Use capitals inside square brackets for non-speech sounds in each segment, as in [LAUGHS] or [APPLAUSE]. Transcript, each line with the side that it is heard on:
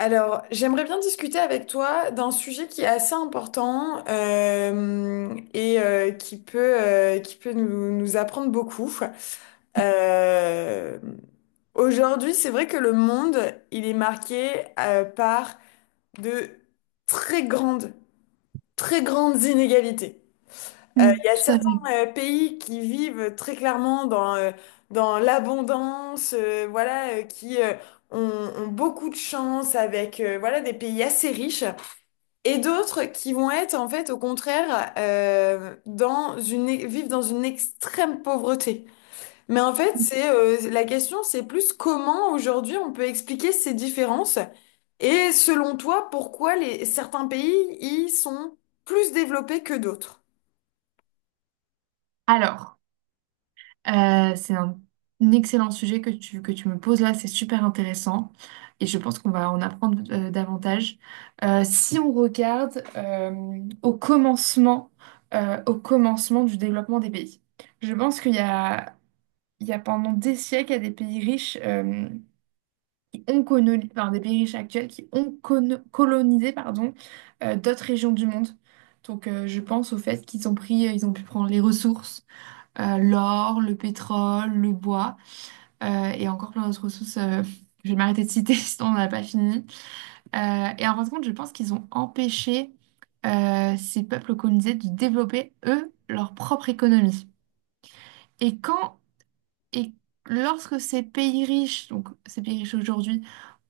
left: Alors, j'aimerais bien discuter avec toi d'un sujet qui est assez important qui peut nous apprendre beaucoup. Euh, Aujourd'hui, c'est vrai que le monde, il est marqué par de très grandes, très grandes inégalités.
right: Mm,
left: Il y a
right: tout à
left: certains
right: fait.
left: pays qui vivent très clairement dans l'abondance, qui ont, ont beaucoup de chance avec des pays assez riches, et d'autres qui vont être en fait au contraire vivent dans une extrême pauvreté. Mais en fait,
right: Mm.
left: c'est la question, c'est plus comment aujourd'hui on peut expliquer ces différences. Et selon toi, pourquoi certains pays y sont plus développés que d'autres?
right: Alors, c'est un excellent sujet que tu me poses là, c'est super intéressant et je pense qu'on va en apprendre davantage. Si on regarde au commencement du développement des pays, je pense qu'il y a pendant des siècles, il y a des pays riches qui ont colonisé, enfin, des pays riches actuels qui ont colonisé pardon, d'autres régions du monde. Donc, je pense au fait ils ont pu prendre les ressources, l'or, le pétrole, le bois et encore plein d'autres ressources. Je vais m'arrêter de citer, [LAUGHS] sinon on n'a pas fini. Et en fin de compte, je pense qu'ils ont empêché ces peuples colonisés de développer, eux, leur propre économie. Et quand et lorsque ces pays riches, donc ces pays riches aujourd'hui,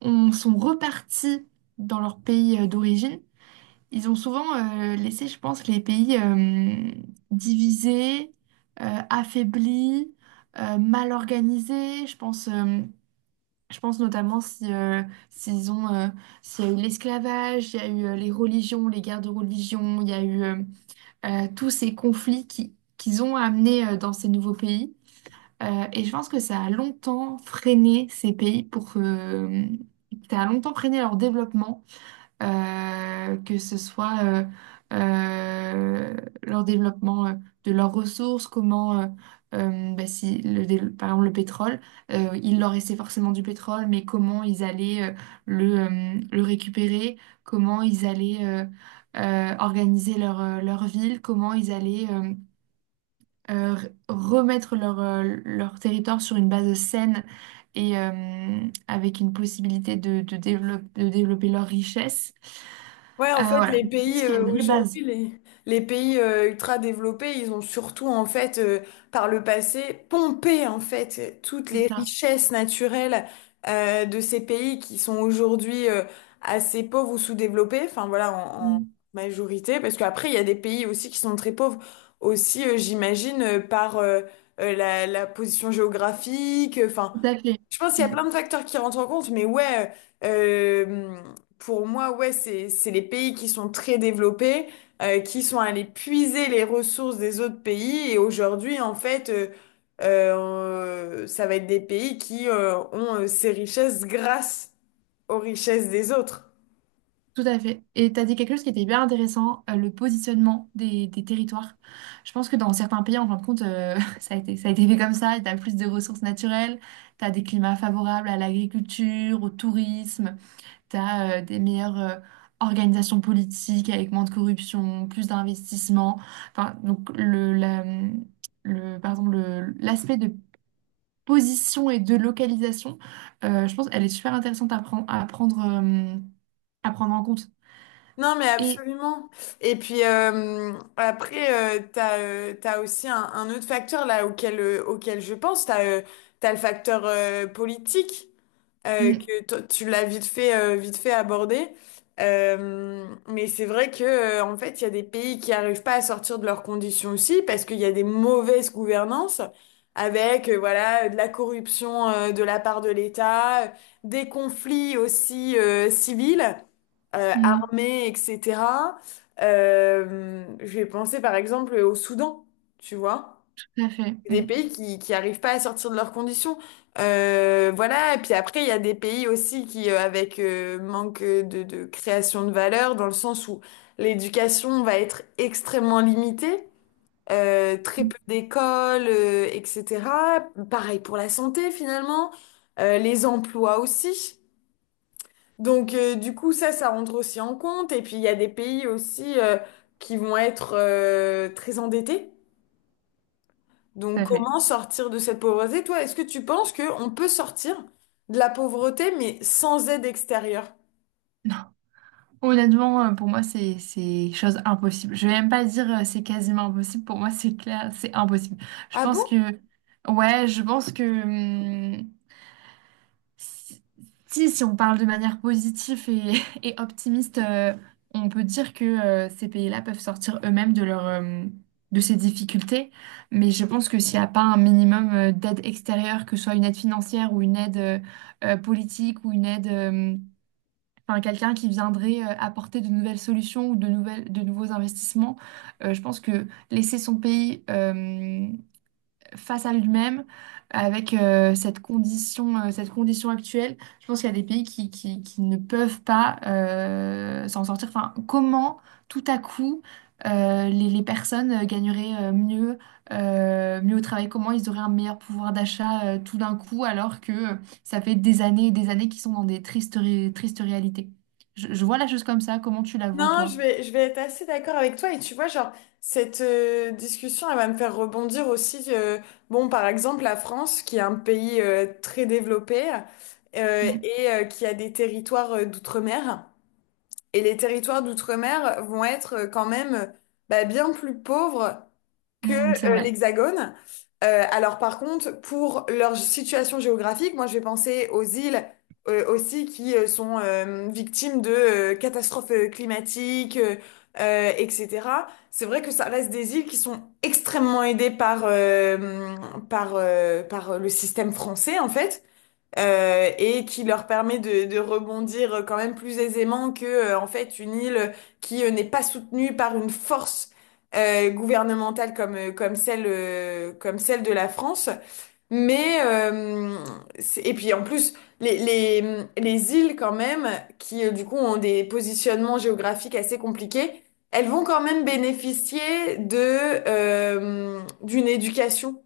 right: sont repartis dans leur pays d'origine. Ils ont souvent laissé, je pense, les pays divisés, affaiblis, mal organisés. Je pense, je pense notamment si, s'ils ont, s'il y a eu l'esclavage, il y a eu les religions, les guerres de religion, il y a eu tous ces conflits qu'ils ont amenés dans ces nouveaux pays. Et je pense que ça a longtemps freiné ces pays ça a longtemps freiné leur développement, que ce soit euh, leur développement de leurs ressources, bah, si le, dé- par exemple le pétrole, il leur restait forcément du pétrole, mais comment ils allaient le récupérer, comment ils allaient organiser leur ville, comment ils allaient remettre leur territoire sur une base saine et avec une possibilité de de développer leur richesse.
left: Ouais, en
right: Ah,
left: fait,
right: voilà, je pense qu'il y a une vraie base,
left: les pays ultra développés, ils ont surtout en fait, par le passé, pompé en fait toutes
right: c'est
left: les
right: ça.
left: richesses naturelles de ces pays qui sont aujourd'hui assez pauvres ou sous-développés. Enfin voilà, en
right: Mm.
left: majorité, parce qu'après il y a des pays aussi qui sont très pauvres aussi, j'imagine, par la position géographique. Enfin,
right: Tout à fait.
left: je pense qu'il y a
right: Mm.
left: plein de facteurs qui rentrent en compte, mais ouais, euh, pour moi, ouais, c'est les pays qui sont très développés, qui sont allés puiser les ressources des autres pays. Et aujourd'hui, en fait, ça va être des pays qui ont ces richesses grâce aux richesses des autres.
right: Tout à fait. Et tu as dit quelque chose qui était hyper intéressant, le positionnement des territoires. Je pense que dans certains pays, en fin de compte, [LAUGHS] ça a été fait comme ça. Tu as plus de ressources naturelles, tu as des climats favorables à l'agriculture, au tourisme, tu as des meilleures organisations politiques avec moins de corruption, plus d'investissement. Enfin, donc, par exemple, l'aspect de position et de localisation, je pense qu'elle est super intéressante à prendre en compte.
left: Non, mais
right: Et
left: absolument. Et puis après, t'as aussi un autre facteur là auquel je pense. T'as le facteur politique, euh,
right: mm,
left: que to- tu l'as vite fait aborder. Mais c'est vrai que, en fait, il y a des pays qui n'arrivent pas à sortir de leurs conditions aussi parce qu'il y a des mauvaises gouvernances avec, voilà, de la corruption, de la part de l'État, des conflits aussi, civils,
right: mm,
left: armés, etc. Je vais penser par exemple au Soudan, tu vois,
right: tout à fait,
left: des
right: mm,
left: pays qui arrivent pas à sortir de leurs conditions. Voilà, et puis après, il y a des pays aussi qui, avec manque de création de valeur, dans le sens où l'éducation va être extrêmement limitée, très
right: mm,
left: peu d'écoles, etc. Pareil pour la santé, finalement. Les emplois aussi. Donc, du coup, ça rentre aussi en compte. Et puis, il y a des pays aussi qui vont être très endettés.
right: tout
left: Donc,
right: à fait.
left: comment sortir de cette pauvreté? Toi, est-ce que tu penses qu'on peut sortir de la pauvreté, mais sans aide extérieure?
right: Non. Honnêtement, pour moi, c'est chose impossible. Je vais même pas dire c'est quasiment impossible. Pour moi, c'est clair, c'est impossible. Je
left: Ah
right: pense que
left: bon?
right: ouais, je pense que Si, si on parle de manière positive et, [LAUGHS] et optimiste, on peut dire que ces pays-là peuvent sortir eux-mêmes de de ces difficultés. Mais je pense que s'il n'y a pas un minimum d'aide extérieure, que ce soit une aide financière ou une aide politique ou une aide, enfin quelqu'un qui viendrait apporter de nouvelles solutions ou de de nouveaux investissements, je pense que laisser son pays face à lui-même avec cette condition actuelle. Je pense qu'il y a des pays qui ne peuvent pas s'en sortir. Enfin, comment tout à coup les personnes gagneraient mieux au travail? Comment ils auraient un meilleur pouvoir d'achat tout d'un coup alors que ça fait des années et des années qu'ils sont dans des tristes réalités? Je vois la chose comme ça. Comment tu la vois,
left: Non,
right: toi?
left: je vais être assez d'accord avec toi. Et tu vois, genre, cette discussion, elle va me faire rebondir aussi. Bon, par exemple, la France, qui est un pays très développé
right: Mm.
left: qui a des territoires d'outre-mer. Et les territoires d'outre-mer vont être quand même, bah, bien plus pauvres que
right: Mm, c'est vrai.
left: l'Hexagone. Alors par contre, pour leur situation géographique, moi je vais penser aux îles aussi qui sont victimes de catastrophes climatiques, etc. C'est vrai que ça reste des îles qui sont extrêmement aidées par le système français en fait, et qui leur permet de rebondir quand même plus aisément que en fait une île qui n'est pas soutenue par une force gouvernementale comme celle de la France. Mais et puis en plus les îles quand même qui du coup ont des positionnements géographiques assez compliqués. Elles vont quand même bénéficier de d'une éducation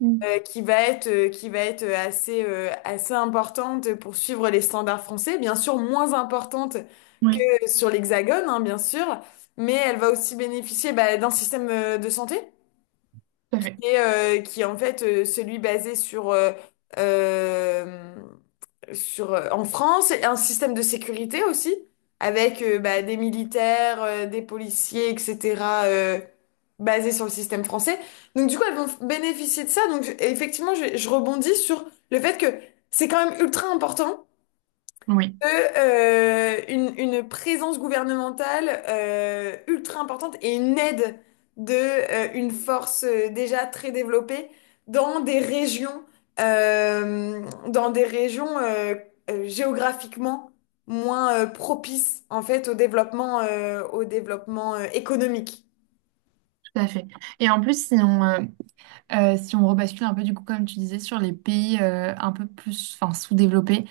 right: Mm.
left: qui va être assez importante pour suivre les standards français, bien sûr moins importante
right: Oui,
left: que sur l'Hexagone, hein, bien sûr, mais elle va aussi bénéficier bah, d'un système de santé.
right: tout à fait.
left: Et qui est en fait celui basé euh, sur en France, et un système de sécurité aussi, avec bah, des militaires, des policiers, etc., euh, basé sur le système français. Donc du coup, elles vont bénéficier de ça. Donc effectivement, je rebondis sur le fait que c'est quand même ultra important
right: Oui,
left: de, une présence gouvernementale ultra importante et une aide de une force déjà très développée dans des régions, euh, dans des régions euh, géographiquement moins propices en fait au développement économique.
right: tout à fait. Et en plus, si on rebascule un peu, du coup, comme tu disais, sur les pays un peu plus enfin, sous-développés,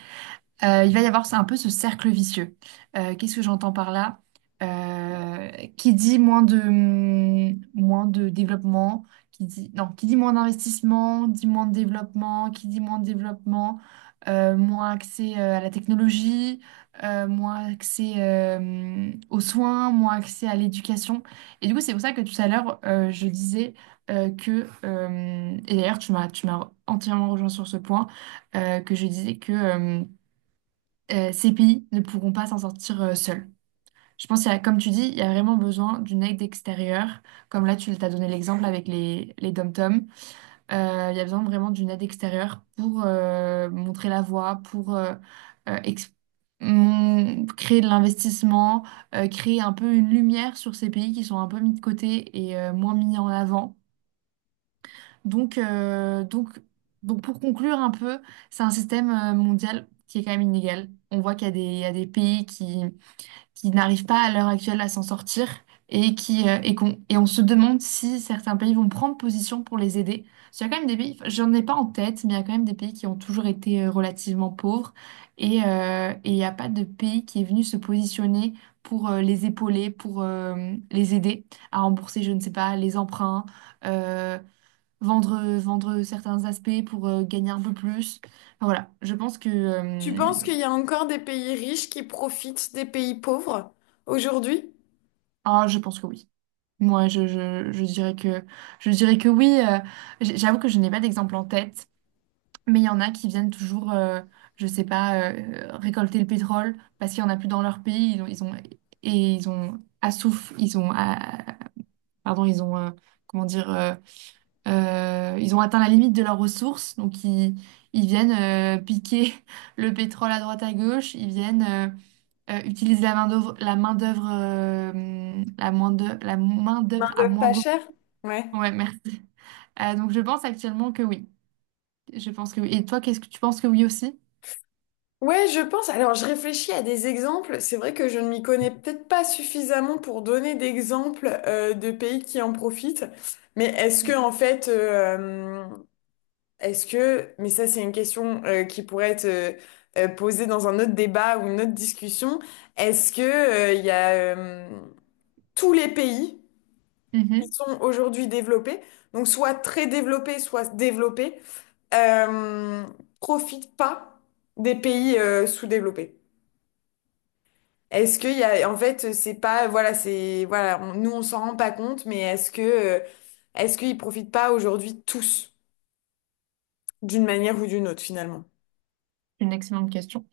right: il va y avoir un peu ce cercle vicieux. Qu'est-ce que j'entends par là? Euh, qui dit moins de développement, qui dit, non, qui dit moins d'investissement, dit moins de développement, qui dit moins de développement, moins accès à la technologie, moins accès aux soins, moins accès à l'éducation. Et du coup, c'est pour ça que tout à l'heure, je disais et d'ailleurs, tu m'as entièrement rejoint sur ce point, que je disais que... ces pays ne pourront pas s'en sortir seuls. Je pense, comme tu dis, il y a vraiment besoin d'une aide extérieure. Comme là, tu t'as donné l'exemple avec les dom-toms. Il y a besoin vraiment d'une aide extérieure pour montrer la voie, pour euh, ex- créer de l'investissement, créer un peu une lumière sur ces pays qui sont un peu mis de côté et moins mis en avant. Donc, euh, donc, donc, pour conclure un peu, c'est un système mondial qui est quand même inégal. On voit qu'il y a il y a des pays qui n'arrivent pas à l'heure actuelle à s'en sortir et qui et qu'on et on se demande si certains pays vont prendre position pour les aider. Parce qu'il y a quand même des pays, enfin, j'en ai pas en tête, mais il y a quand même des pays qui ont toujours été relativement pauvres et il n'y a pas de pays qui est venu se positionner pour les épauler, pour les aider à rembourser, je ne sais pas, les emprunts, euh, vendre certains aspects pour gagner un peu plus. Enfin, voilà, je pense que
left: Tu penses qu'il y a encore des pays riches qui profitent des pays pauvres aujourd'hui?
right: ah, je pense que oui. Moi, je dirais je dirais que oui. J'avoue que je n'ai pas d'exemple en tête, mais il y en a qui viennent toujours, je sais pas, récolter le pétrole parce qu'il n'y en a plus dans leur pays. Ils ont- et ils ont assouf, ils ont, ah, pardon, ils ont, comment dire, Ils ont atteint la limite de leurs ressources. Donc, ils viennent piquer [LAUGHS] le pétrole à droite à gauche. Ils viennent utiliser la main d'œuvre, la main d'œuvre, la main d'œuvre, la main d'œuvre à
left: Main-d'œuvre pas
right: moindre.
left: chère? Ouais.
right: Ouais, merci. Donc je pense actuellement que oui. Je pense que oui. Et toi, qu'est-ce que tu penses que oui aussi?
left: Ouais, je pense. Alors, je réfléchis à des exemples. C'est vrai que je ne m'y connais peut-être pas suffisamment pour donner d'exemples de pays qui en profitent. Mais est-ce que, en fait, est-ce que, mais ça, c'est une question qui pourrait être posée dans un autre débat ou une autre discussion. Est-ce que il y a tous les pays qui
right: Mhm.
left: sont aujourd'hui développés, donc soit très développés, soit développés, euh, profitent pas des pays sous-développés? Est-ce qu'il y a, en fait, c'est pas, voilà, c'est, voilà, nous on s'en rend pas compte, mais est-ce que, est-ce qu'ils profitent pas aujourd'hui tous, d'une manière ou d'une autre finalement?
right: C'est une excellente question.